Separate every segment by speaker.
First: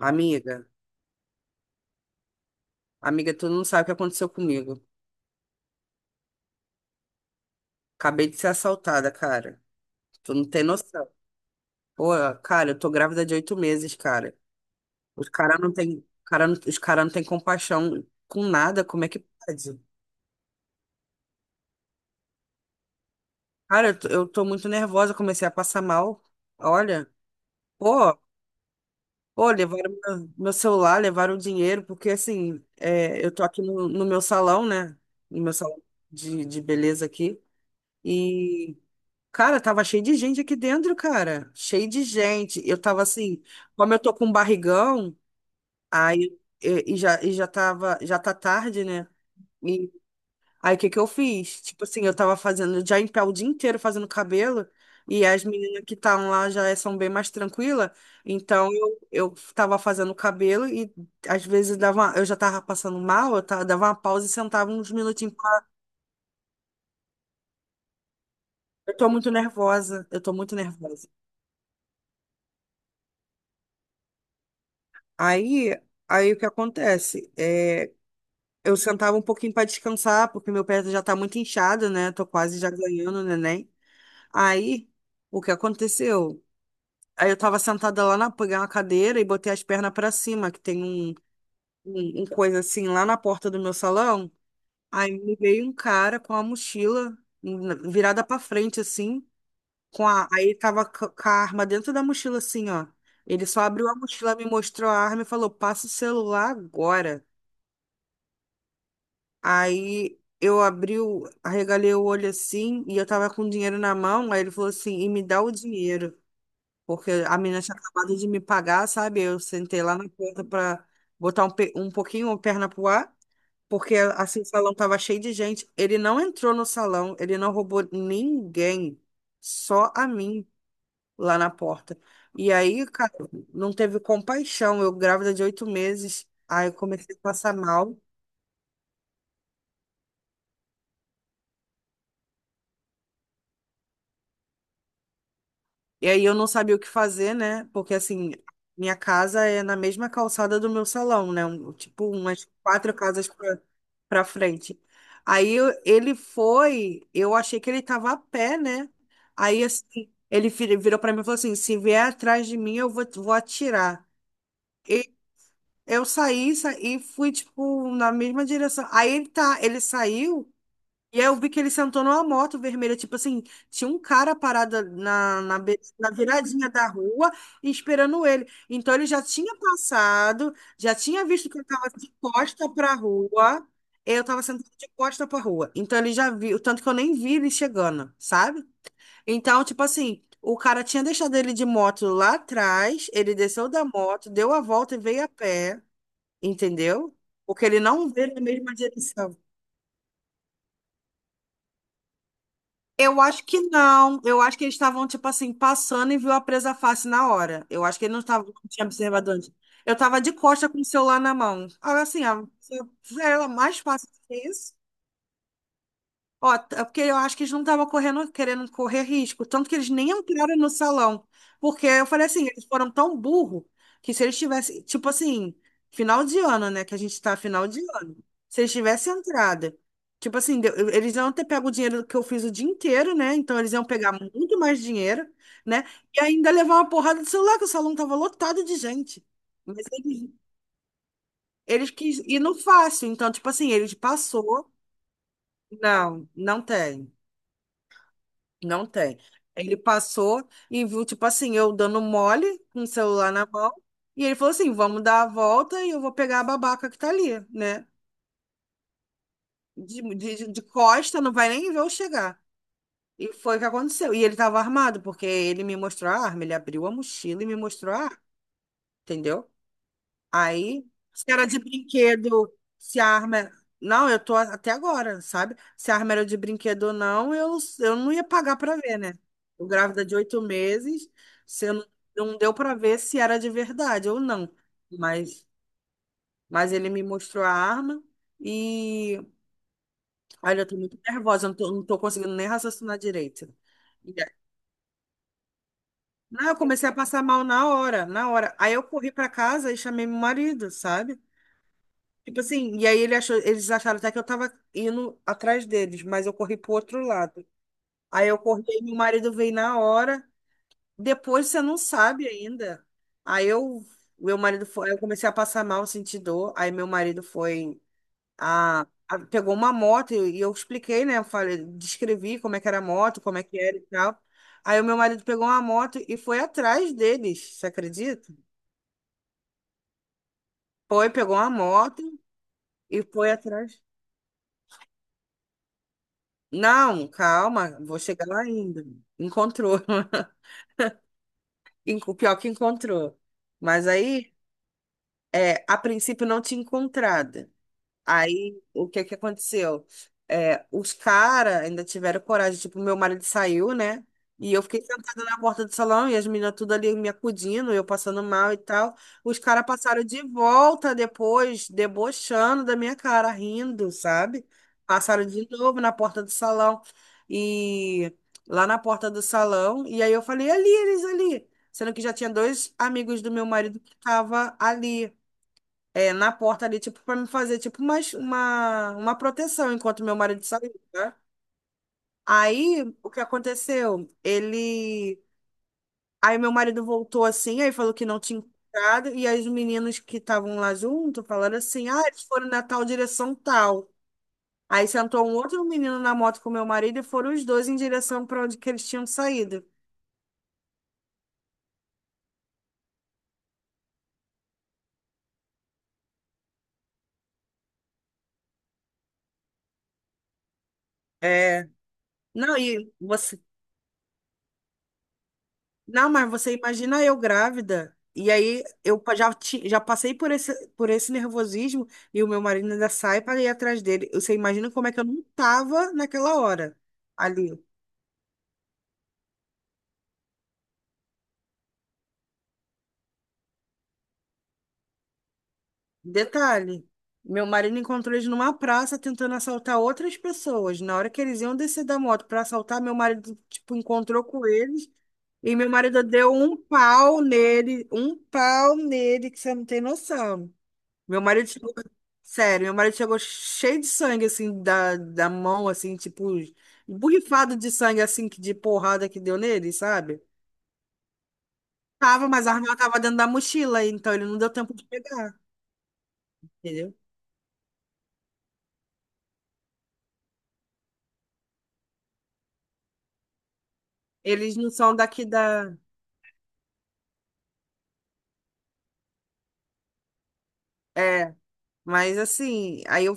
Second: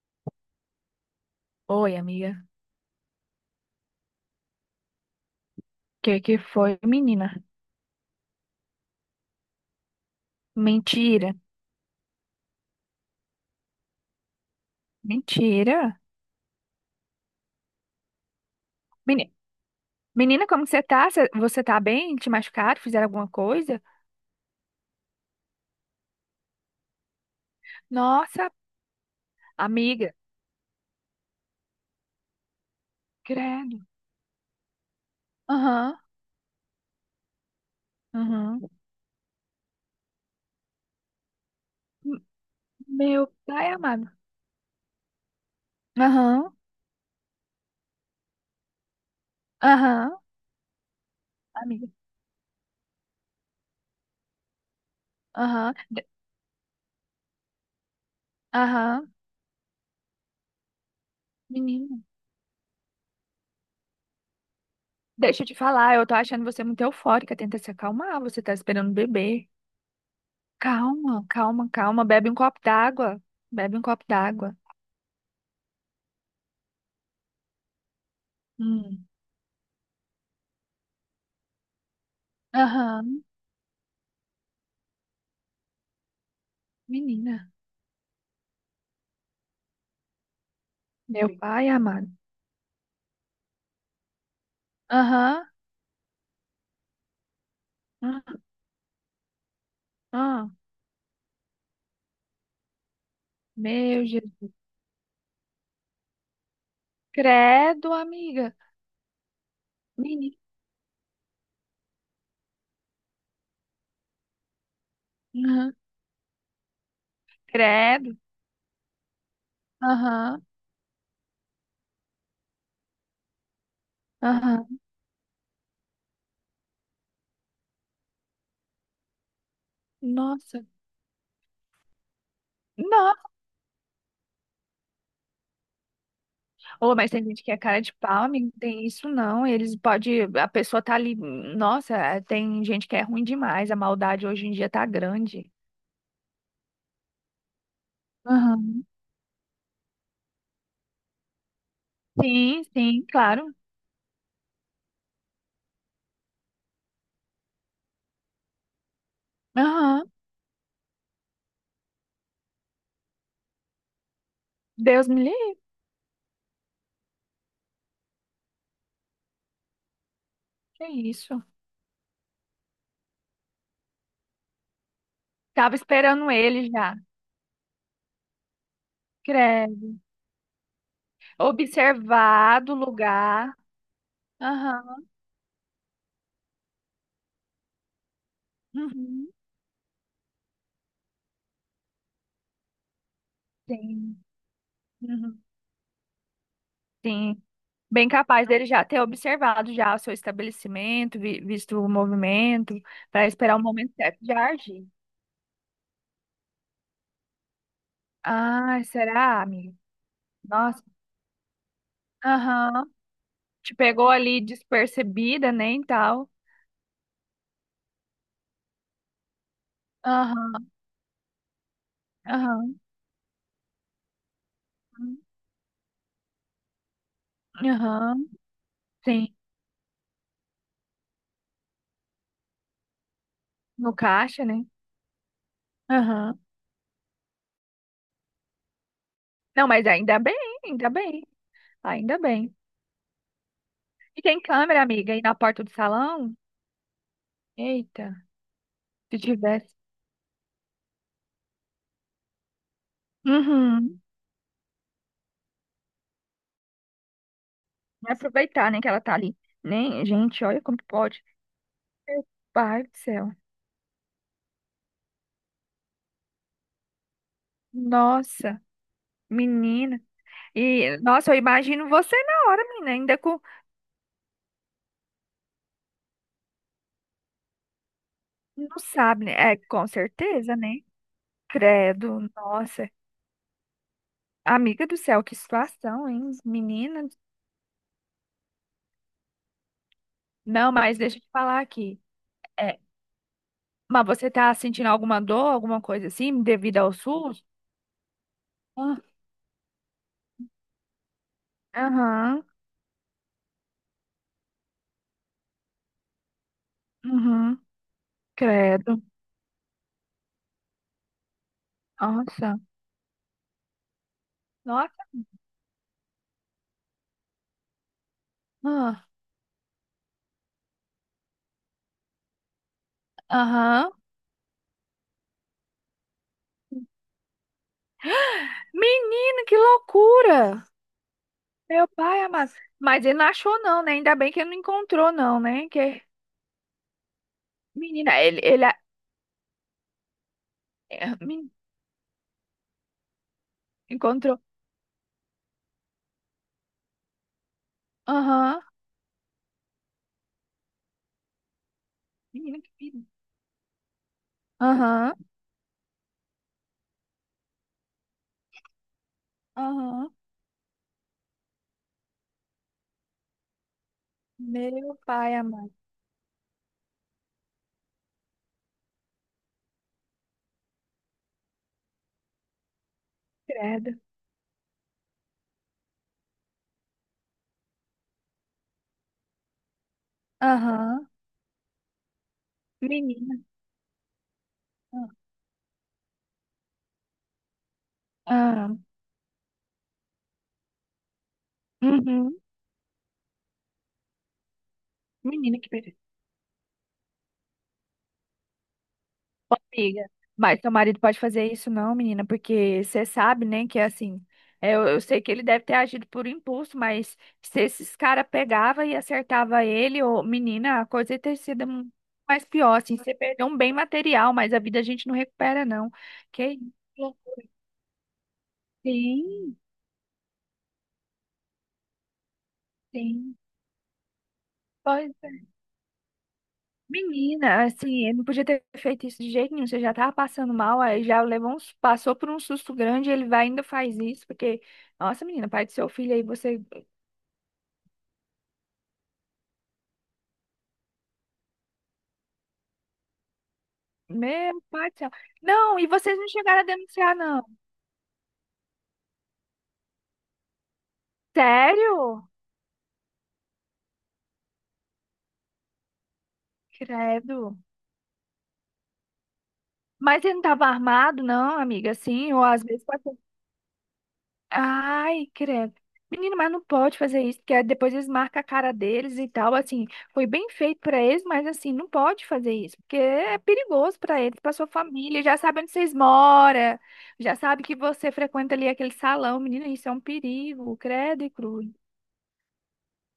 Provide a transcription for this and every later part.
Speaker 1: Amiga,
Speaker 2: Oi, amiga.
Speaker 1: amiga, tu não sabe o que aconteceu comigo.
Speaker 2: Que foi, menina?
Speaker 1: Acabei de ser assaltada, cara. Tu não tem noção.
Speaker 2: Mentira.
Speaker 1: Pô, cara, eu tô grávida de 8 meses, cara. Os caras não
Speaker 2: Mentira.
Speaker 1: tem, cara, os cara não tem compaixão com nada. Como é que
Speaker 2: Meni-
Speaker 1: pode?
Speaker 2: Menina, como que você tá? Você tá bem? Te machucaram? Fizeram alguma coisa?
Speaker 1: Cara, eu tô muito nervosa. Comecei a passar mal. Olha, pô,
Speaker 2: Nossa,
Speaker 1: pô, levaram
Speaker 2: amiga.
Speaker 1: meu celular, levaram o dinheiro, porque assim, eu tô aqui
Speaker 2: Credo.
Speaker 1: no meu salão, né? No meu salão
Speaker 2: Aham.
Speaker 1: de beleza aqui.
Speaker 2: Aham.
Speaker 1: e Cara, tava cheio de gente aqui dentro, cara. Cheio de
Speaker 2: M-
Speaker 1: gente. Eu tava
Speaker 2: Meu
Speaker 1: assim,
Speaker 2: pai
Speaker 1: como eu
Speaker 2: amado.
Speaker 1: tô com um barrigão, aí
Speaker 2: Aham.
Speaker 1: já tá tarde, né? E
Speaker 2: Aham.
Speaker 1: aí o que que eu fiz? Tipo
Speaker 2: Amiga.
Speaker 1: assim, eu tava fazendo já em pé o dia inteiro fazendo cabelo, e as
Speaker 2: Aham.
Speaker 1: meninas que estavam lá já são bem mais tranquilas. Então
Speaker 2: Aham.
Speaker 1: eu tava fazendo cabelo e às vezes
Speaker 2: Menina.
Speaker 1: eu já tava passando mal, dava uma pausa e sentava uns minutinhos.
Speaker 2: Deixa eu te falar, eu tô achando você muito eufórica. Tenta se acalmar. Você tá esperando
Speaker 1: Eu tô muito
Speaker 2: beber.
Speaker 1: nervosa, eu tô muito nervosa.
Speaker 2: Calma, calma, calma. Bebe um copo d'água. Bebe um copo d'água.
Speaker 1: Aí, aí, o que acontece? É, eu
Speaker 2: Hum.
Speaker 1: sentava um pouquinho para descansar, porque meu pé já tá muito inchado, né? Tô quase já ganhando o
Speaker 2: Aham.
Speaker 1: neném. Aí, o que aconteceu? Aí eu
Speaker 2: Menina,
Speaker 1: tava sentada peguei uma cadeira e botei as pernas para cima, que tem um,
Speaker 2: meu pai amado.
Speaker 1: um, um coisa assim lá na porta do meu salão. Aí me
Speaker 2: Aham,
Speaker 1: veio um cara com a mochila virada para
Speaker 2: ah,
Speaker 1: frente, assim, com a,
Speaker 2: ah,
Speaker 1: aí tava c- com a arma dentro da mochila, assim, ó. Ele só abriu a
Speaker 2: meu
Speaker 1: mochila, me
Speaker 2: Jesus.
Speaker 1: mostrou a arma e falou: passa o celular agora.
Speaker 2: Credo, amiga.
Speaker 1: Aí
Speaker 2: Menina,
Speaker 1: eu abri, arregalei o olho assim e eu tava com dinheiro na mão. Aí ele falou assim: e me dá o
Speaker 2: aham,
Speaker 1: dinheiro, porque a menina tinha
Speaker 2: credo.
Speaker 1: acabado de me pagar, sabe? Eu sentei lá na
Speaker 2: Aham,
Speaker 1: porta pra botar um pouquinho a perna pro ar, porque assim o
Speaker 2: aham.
Speaker 1: salão tava cheio de gente. Ele não entrou no salão, ele não roubou ninguém, só a mim
Speaker 2: Nossa.
Speaker 1: lá na porta. E aí, cara,
Speaker 2: Não,
Speaker 1: não teve compaixão. Eu grávida de 8 meses, aí eu
Speaker 2: ô, mas
Speaker 1: comecei a
Speaker 2: tem gente que
Speaker 1: passar
Speaker 2: é cara de
Speaker 1: mal.
Speaker 2: pau, amigo. Não tem isso não. Eles pode, a pessoa tá ali. Nossa, é, tem gente que é ruim demais. A maldade hoje em dia tá grande.
Speaker 1: E aí eu não sabia o que fazer, né? Porque assim,
Speaker 2: Aham.
Speaker 1: minha casa é na mesma calçada do meu salão, né? Tipo, umas
Speaker 2: Sim,
Speaker 1: quatro
Speaker 2: sim,
Speaker 1: casas
Speaker 2: claro.
Speaker 1: pra frente. Aí, ele foi, eu achei que ele tava a pé, né? Aí assim,
Speaker 2: Aham.
Speaker 1: ele virou pra mim e falou assim: se vier atrás de mim, eu vou atirar.
Speaker 2: Deus
Speaker 1: E
Speaker 2: me livre.
Speaker 1: eu e fui, tipo, na mesma direção. Ele saiu.
Speaker 2: Que
Speaker 1: E aí eu
Speaker 2: isso?
Speaker 1: vi que ele sentou numa moto vermelha, tipo assim, tinha um cara parado
Speaker 2: Tava
Speaker 1: na
Speaker 2: esperando
Speaker 1: viradinha
Speaker 2: ele
Speaker 1: da
Speaker 2: já.
Speaker 1: rua e esperando ele. Então ele já tinha
Speaker 2: Credo.
Speaker 1: passado, já tinha visto que eu tava de costa
Speaker 2: Observado o
Speaker 1: pra
Speaker 2: lugar.
Speaker 1: rua, eu tava sentado de
Speaker 2: Aham.
Speaker 1: costa pra rua. Então ele já viu, tanto que eu nem vi ele chegando, sabe?
Speaker 2: Uhum.
Speaker 1: Então, tipo assim, o cara tinha deixado ele de moto lá atrás, ele desceu da
Speaker 2: Sim.
Speaker 1: moto, deu a volta e veio a
Speaker 2: Uhum.
Speaker 1: pé, entendeu?
Speaker 2: Sim.
Speaker 1: Porque ele não
Speaker 2: Bem
Speaker 1: veio na
Speaker 2: capaz dele
Speaker 1: mesma
Speaker 2: já ter
Speaker 1: direção.
Speaker 2: observado já o seu estabelecimento, visto o movimento,
Speaker 1: Eu
Speaker 2: para
Speaker 1: acho
Speaker 2: esperar
Speaker 1: que
Speaker 2: o momento certo
Speaker 1: não.
Speaker 2: de
Speaker 1: Eu acho que eles
Speaker 2: agir.
Speaker 1: estavam, tipo assim, passando e viu a presa fácil na hora. Eu acho que ele não estava, não
Speaker 2: Ah,
Speaker 1: tinha observado
Speaker 2: será,
Speaker 1: antes.
Speaker 2: amiga?
Speaker 1: Eu tava de costa com
Speaker 2: Nossa.
Speaker 1: o celular na mão. Agora, assim,
Speaker 2: Aham.
Speaker 1: era
Speaker 2: Te
Speaker 1: mais fácil
Speaker 2: pegou
Speaker 1: que
Speaker 2: ali
Speaker 1: isso.
Speaker 2: despercebida, né, e tal.
Speaker 1: Ó, é porque eu acho que eles não estavam correndo, querendo correr risco, tanto que eles nem entraram no
Speaker 2: Aham.
Speaker 1: salão. Porque eu falei assim, eles
Speaker 2: Aham.
Speaker 1: foram tão burro que se eles tivessem, tipo assim, final de ano, né? Que a gente tá final de ano.
Speaker 2: Aham.
Speaker 1: Se eles tivessem
Speaker 2: Sim.
Speaker 1: entrada, tipo assim, eles iam ter pego o dinheiro que eu fiz o dia inteiro, né? Então eles iam
Speaker 2: No
Speaker 1: pegar
Speaker 2: caixa,
Speaker 1: muito
Speaker 2: né?
Speaker 1: mais dinheiro, né? E
Speaker 2: Aham.
Speaker 1: ainda levar uma porrada de celular, que o salão tava lotado de gente.
Speaker 2: Não,
Speaker 1: Mas
Speaker 2: mas ainda
Speaker 1: eles,
Speaker 2: bem, ainda bem.
Speaker 1: eles quis
Speaker 2: Ainda
Speaker 1: ir
Speaker 2: bem.
Speaker 1: no fácil. Então, tipo assim, eles
Speaker 2: E tem
Speaker 1: passou.
Speaker 2: câmera, amiga, aí na porta do
Speaker 1: Não,
Speaker 2: salão?
Speaker 1: não tem.
Speaker 2: Eita,
Speaker 1: Não tem.
Speaker 2: se tivesse.
Speaker 1: Ele passou e viu, tipo assim, eu dando mole com o celular na mão.
Speaker 2: Uhum.
Speaker 1: E ele falou assim: vamos dar a volta e eu vou pegar a babaca que tá ali, né?
Speaker 2: Vai aproveitar, né, que ela tá ali.
Speaker 1: De,
Speaker 2: Nem, gente,
Speaker 1: de,
Speaker 2: olha
Speaker 1: de
Speaker 2: como
Speaker 1: costa,
Speaker 2: pode.
Speaker 1: não vai nem ver eu
Speaker 2: Meu
Speaker 1: chegar.
Speaker 2: pai do céu.
Speaker 1: E foi o que aconteceu. E ele tava armado, porque ele me mostrou a arma, ele abriu a mochila e me mostrou a arma,
Speaker 2: Nossa,
Speaker 1: entendeu?
Speaker 2: menina.
Speaker 1: Aí,
Speaker 2: E,
Speaker 1: se
Speaker 2: nossa, eu
Speaker 1: era de
Speaker 2: imagino você
Speaker 1: brinquedo,
Speaker 2: na hora, menina,
Speaker 1: se a
Speaker 2: ainda
Speaker 1: arma.
Speaker 2: com.
Speaker 1: Não, eu tô até agora, sabe? Se a arma era de brinquedo ou não, eu não ia pagar pra
Speaker 2: Não
Speaker 1: ver, né?
Speaker 2: sabe, né? É,
Speaker 1: Eu
Speaker 2: com
Speaker 1: grávida de oito
Speaker 2: certeza, né?
Speaker 1: meses, você não,
Speaker 2: Credo,
Speaker 1: não deu pra
Speaker 2: nossa.
Speaker 1: ver se era de verdade ou não.
Speaker 2: Amiga do céu, que
Speaker 1: Mas,
Speaker 2: situação, hein?
Speaker 1: mas ele me
Speaker 2: Menina.
Speaker 1: mostrou a arma e. Olha, eu
Speaker 2: Não,
Speaker 1: tô muito
Speaker 2: mas deixa eu te
Speaker 1: nervosa, eu não
Speaker 2: falar
Speaker 1: tô, não tô
Speaker 2: aqui.
Speaker 1: conseguindo nem
Speaker 2: É,
Speaker 1: raciocinar direito.
Speaker 2: mas
Speaker 1: E aí-
Speaker 2: você tá sentindo alguma dor, alguma coisa assim,
Speaker 1: Não, eu
Speaker 2: devido
Speaker 1: comecei a
Speaker 2: ao
Speaker 1: passar mal
Speaker 2: SUS?
Speaker 1: na hora, na hora. Aí eu
Speaker 2: Ah,
Speaker 1: corri pra casa e chamei meu marido, sabe? Tipo
Speaker 2: aham,
Speaker 1: assim, e aí eles acharam até que eu tava indo atrás deles, mas eu corri pro outro lado.
Speaker 2: uhum,
Speaker 1: Aí eu corri, aí meu
Speaker 2: credo.
Speaker 1: marido veio na hora. Depois você não sabe
Speaker 2: Nossa.
Speaker 1: ainda. Aí eu, Meu marido foi, eu
Speaker 2: Nossa.
Speaker 1: comecei a passar mal, senti dor. Aí meu marido foi, a,
Speaker 2: Ah,
Speaker 1: pegou uma moto e eu expliquei, né? Eu falei, descrevi como é que era a moto, como é que era e
Speaker 2: aham.
Speaker 1: tal. Aí o meu marido pegou uma moto e foi atrás deles, você acredita?
Speaker 2: Menino, que loucura!
Speaker 1: Foi, pegou uma
Speaker 2: Meu
Speaker 1: moto
Speaker 2: pai amado.
Speaker 1: e
Speaker 2: Mas ele não
Speaker 1: foi
Speaker 2: achou,
Speaker 1: atrás.
Speaker 2: não, né? Ainda bem que ele não encontrou, não, né? Que...
Speaker 1: Não, calma, vou
Speaker 2: Menina,
Speaker 1: chegar
Speaker 2: ele,
Speaker 1: lá
Speaker 2: ele
Speaker 1: ainda. Encontrou.
Speaker 2: é,
Speaker 1: Pior que encontrou. Mas aí,
Speaker 2: encontrou.
Speaker 1: a princípio não tinha encontrado. Aí,
Speaker 2: Aham.
Speaker 1: o que que aconteceu? É, os caras ainda tiveram coragem.
Speaker 2: Menina, que
Speaker 1: Tipo, meu
Speaker 2: perigo.
Speaker 1: marido saiu, né? E eu fiquei
Speaker 2: Aham.
Speaker 1: sentada na porta do salão e as meninas tudo ali me acudindo, eu passando mal e tal. Os caras passaram
Speaker 2: Aham.
Speaker 1: de volta depois, debochando da minha cara, rindo, sabe?
Speaker 2: Meu
Speaker 1: Passaram
Speaker 2: pai
Speaker 1: de
Speaker 2: amado.
Speaker 1: novo na porta do salão. E lá na porta do salão. E aí eu falei, ali, eles ali. Sendo que já tinha dois amigos do meu marido
Speaker 2: Credo.
Speaker 1: que estavam ali na porta ali, tipo, pra me fazer, tipo, uma proteção enquanto meu marido saiu,
Speaker 2: Aham.
Speaker 1: né? Aí, o que
Speaker 2: Menina.
Speaker 1: aconteceu? Ele. Aí, meu marido voltou assim, aí falou que não tinha
Speaker 2: Ah.
Speaker 1: encontrado, e aí os meninos que estavam lá junto falaram assim: ah, eles
Speaker 2: Uhum.
Speaker 1: foram na tal direção tal. Aí sentou um
Speaker 2: Menina,
Speaker 1: outro
Speaker 2: que
Speaker 1: menino
Speaker 2: perigo.
Speaker 1: na moto com meu marido e foram os dois em direção para onde que eles tinham
Speaker 2: Ô,
Speaker 1: saído.
Speaker 2: amiga, mas seu marido pode fazer isso não, menina, porque você sabe, né, que é assim, é, eu sei que ele deve ter agido por impulso, mas se esses caras pegava e acertava ele, ô, menina, a coisa ia ter sido
Speaker 1: É,
Speaker 2: mais
Speaker 1: Não,
Speaker 2: pior,
Speaker 1: e
Speaker 2: assim, você
Speaker 1: você
Speaker 2: perdeu um bem material, mas a vida a gente não recupera não,
Speaker 1: Não, mas você
Speaker 2: que
Speaker 1: imagina eu
Speaker 2: isso?
Speaker 1: grávida, e aí eu
Speaker 2: Sim,
Speaker 1: já passei por esse nervosismo, e o meu marido ainda sai
Speaker 2: sim,
Speaker 1: para ir atrás dele. Você imagina como é que eu
Speaker 2: pois
Speaker 1: não
Speaker 2: é.
Speaker 1: tava naquela hora ali.
Speaker 2: Menina, assim, ele não podia ter feito isso de jeito nenhum, você já tava passando mal, aí já levou uns, passou por um susto grande, ele vai e ainda faz isso, porque... Nossa, menina, pai do seu filho aí, você
Speaker 1: Detalhe, meu marido encontrou eles numa praça tentando assaltar outras pessoas. Na hora que eles iam descer da moto para assaltar, meu marido, tipo, encontrou com
Speaker 2: meu
Speaker 1: eles,
Speaker 2: pai do céu.
Speaker 1: e meu
Speaker 2: Não, e
Speaker 1: marido
Speaker 2: vocês não
Speaker 1: deu
Speaker 2: chegaram a denunciar, não.
Speaker 1: um pau nele, que você não tem noção. Meu marido chegou,
Speaker 2: Sério?
Speaker 1: sério, meu marido chegou cheio de sangue, assim, da mão, assim, tipo, borrifado
Speaker 2: Credo.
Speaker 1: de sangue, assim, de porrada que deu nele, sabe?
Speaker 2: Mas ele não estava armado, não, amiga,
Speaker 1: Tava,
Speaker 2: assim, ou
Speaker 1: mas a
Speaker 2: às
Speaker 1: arma
Speaker 2: vezes
Speaker 1: tava
Speaker 2: pode
Speaker 1: dentro da mochila, então ele não deu tempo de
Speaker 2: ai,
Speaker 1: pegar,
Speaker 2: credo. Menino, mas não
Speaker 1: entendeu?
Speaker 2: pode fazer isso, porque depois eles marcam a cara deles e tal, assim, foi bem feito pra eles, mas assim, não pode fazer isso, porque é perigoso pra eles, pra
Speaker 1: Eles
Speaker 2: sua
Speaker 1: não são
Speaker 2: família,
Speaker 1: daqui
Speaker 2: já sabe onde
Speaker 1: da.
Speaker 2: vocês moram, já sabe que você frequenta ali aquele salão, menino, isso é um perigo, credo e
Speaker 1: É,
Speaker 2: cruz.
Speaker 1: mas assim, aí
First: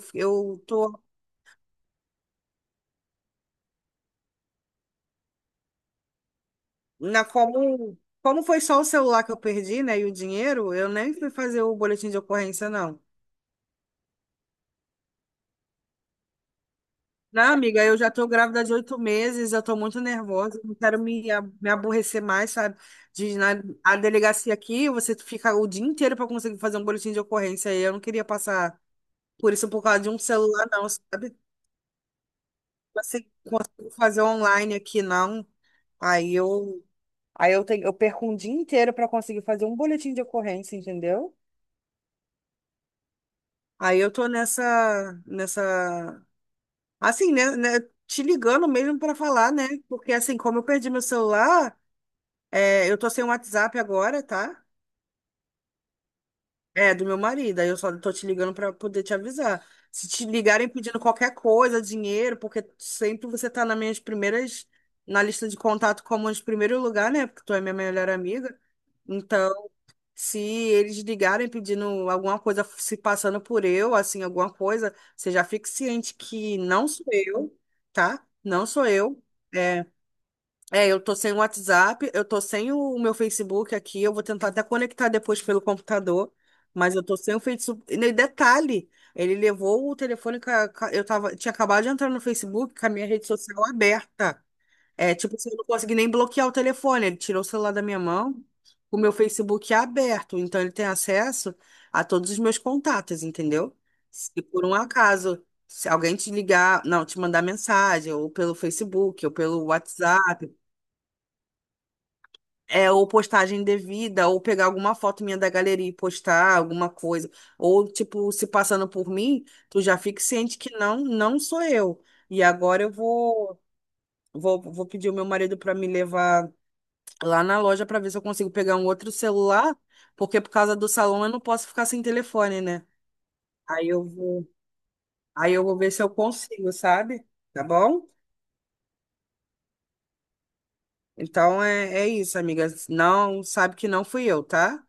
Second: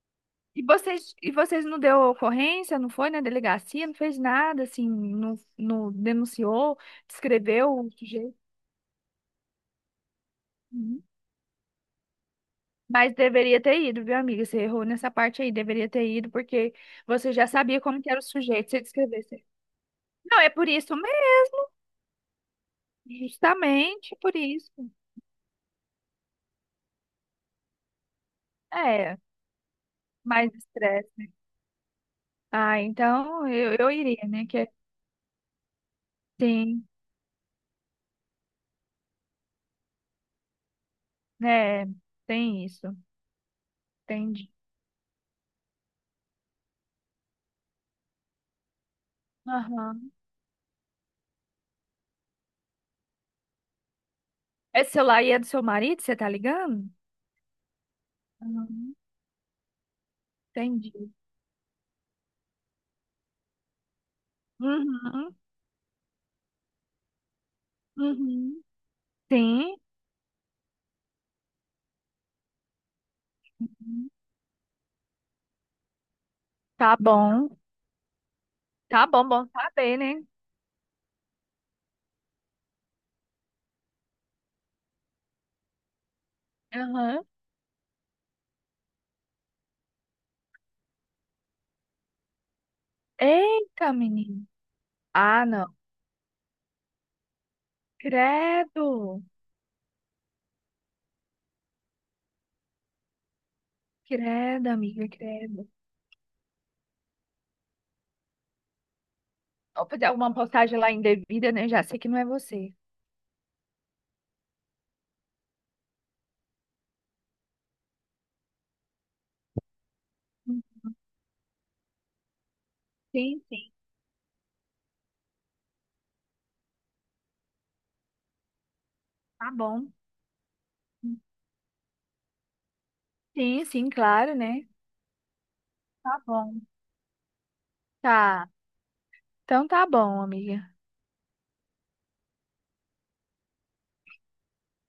Speaker 2: E
Speaker 1: eu tô.
Speaker 2: vocês, e vocês não deu ocorrência, não foi na delegacia, não fez nada, assim, não, não denunciou, descreveu o
Speaker 1: Como,
Speaker 2: sujeito.
Speaker 1: como foi só o celular que eu perdi, né, e o dinheiro, eu
Speaker 2: Uhum.
Speaker 1: nem fui fazer o boletim de ocorrência, não.
Speaker 2: Mas deveria ter ido, viu, amiga? Você errou nessa parte aí, deveria ter ido, porque você já
Speaker 1: Não,
Speaker 2: sabia
Speaker 1: amiga, eu
Speaker 2: como que
Speaker 1: já
Speaker 2: era o
Speaker 1: tô grávida
Speaker 2: sujeito,
Speaker 1: de
Speaker 2: você
Speaker 1: oito
Speaker 2: descrevesse.
Speaker 1: meses, eu tô muito
Speaker 2: Não, é
Speaker 1: nervosa,
Speaker 2: por
Speaker 1: não
Speaker 2: isso
Speaker 1: quero
Speaker 2: mesmo,
Speaker 1: me, me aborrecer mais, sabe? De ir na a
Speaker 2: justamente por
Speaker 1: delegacia aqui,
Speaker 2: isso.
Speaker 1: você fica o dia inteiro pra conseguir fazer um boletim de ocorrência, e eu não queria passar
Speaker 2: É,
Speaker 1: por isso por causa de um
Speaker 2: mais
Speaker 1: celular, não,
Speaker 2: estresse, né?
Speaker 1: sabe?
Speaker 2: Ah,
Speaker 1: Você
Speaker 2: então eu,
Speaker 1: consegue
Speaker 2: eu
Speaker 1: fazer
Speaker 2: iria, né?
Speaker 1: online aqui, não. Aí eu,
Speaker 2: Tem,
Speaker 1: aí eu tenho, eu perco um dia inteiro pra conseguir fazer um boletim de ocorrência, entendeu?
Speaker 2: né? Tem isso,
Speaker 1: Aí eu tô
Speaker 2: entendi.
Speaker 1: nessa, assim, né, te ligando mesmo pra falar, né?
Speaker 2: Aham.
Speaker 1: Porque assim, como eu perdi meu celular, é, eu tô sem o WhatsApp agora, tá?
Speaker 2: Esse celular aí é do seu marido, você tá ligando?
Speaker 1: É, do meu marido. Aí eu só tô te ligando pra
Speaker 2: Aham.
Speaker 1: poder te avisar. Se te ligarem
Speaker 2: Entendi.
Speaker 1: pedindo qualquer coisa, dinheiro, porque sempre você tá nas minhas primeiras, na
Speaker 2: Uhum,
Speaker 1: lista de contato como de primeiro lugar, né? Porque tu é minha melhor amiga.
Speaker 2: uhum.
Speaker 1: Então,
Speaker 2: Sim,
Speaker 1: se eles ligarem pedindo alguma coisa, se passando por eu,
Speaker 2: uhum,
Speaker 1: assim, alguma coisa, você já fique ciente que não
Speaker 2: tá
Speaker 1: sou
Speaker 2: bom.
Speaker 1: eu, tá? Não sou
Speaker 2: Tá
Speaker 1: eu.
Speaker 2: bom, bom
Speaker 1: É,
Speaker 2: saber, né?
Speaker 1: É, eu tô sem o WhatsApp, eu tô sem o meu Facebook aqui, eu vou tentar até conectar depois pelo computador, mas eu tô
Speaker 2: Aham.
Speaker 1: sem o Facebook. E nem detalhe, ele levou o telefone, eu tava, tinha acabado de entrar no Facebook com a minha rede social
Speaker 2: Eita,
Speaker 1: aberta.
Speaker 2: menino.
Speaker 1: É, tipo
Speaker 2: Ah,
Speaker 1: assim, eu não
Speaker 2: não.
Speaker 1: consegui nem bloquear o telefone, ele tirou o celular da minha mão, o meu
Speaker 2: Credo.
Speaker 1: Facebook é aberto, então ele tem acesso a todos os meus contatos, entendeu? Se por
Speaker 2: Credo,
Speaker 1: um
Speaker 2: amiga,
Speaker 1: acaso,
Speaker 2: credo.
Speaker 1: se alguém te ligar, não, te mandar mensagem, ou pelo Facebook, ou pelo
Speaker 2: Ou fazer alguma
Speaker 1: WhatsApp,
Speaker 2: postagem lá indevida, né? Já sei que não é você.
Speaker 1: ou postagem devida, ou pegar alguma foto minha da galeria e postar alguma coisa. Ou, tipo, se passando por mim, tu já fica ciente que não, não sou eu. E agora eu
Speaker 2: Sim,
Speaker 1: vou,
Speaker 2: sim.
Speaker 1: vou, vou pedir o meu marido para me levar lá na loja para ver se eu consigo pegar um outro
Speaker 2: Tá
Speaker 1: celular,
Speaker 2: bom.
Speaker 1: porque por causa do salão eu não posso ficar sem telefone, né?
Speaker 2: Sim,
Speaker 1: Aí
Speaker 2: sim,
Speaker 1: eu
Speaker 2: claro,
Speaker 1: vou,
Speaker 2: né?
Speaker 1: aí eu vou ver se eu
Speaker 2: Tá bom.
Speaker 1: consigo, sabe? Tá bom?
Speaker 2: Tá. Então tá bom, amiga.
Speaker 1: Então é isso, amiga. Não, sabe que não fui eu, tá?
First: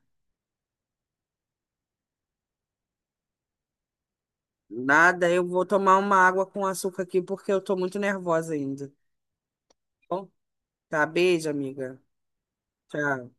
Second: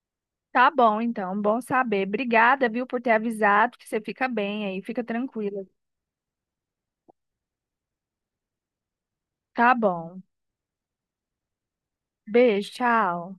Speaker 2: Tá bom, então. Bom saber. Obrigada, viu, por ter avisado que você fica bem aí, fica
Speaker 1: Nada, eu vou
Speaker 2: tranquila.
Speaker 1: tomar uma água com açúcar aqui porque eu tô muito nervosa ainda.
Speaker 2: Tá bom.
Speaker 1: Bom, tá, beijo, amiga.
Speaker 2: Beijo,
Speaker 1: Tchau.
Speaker 2: tchau.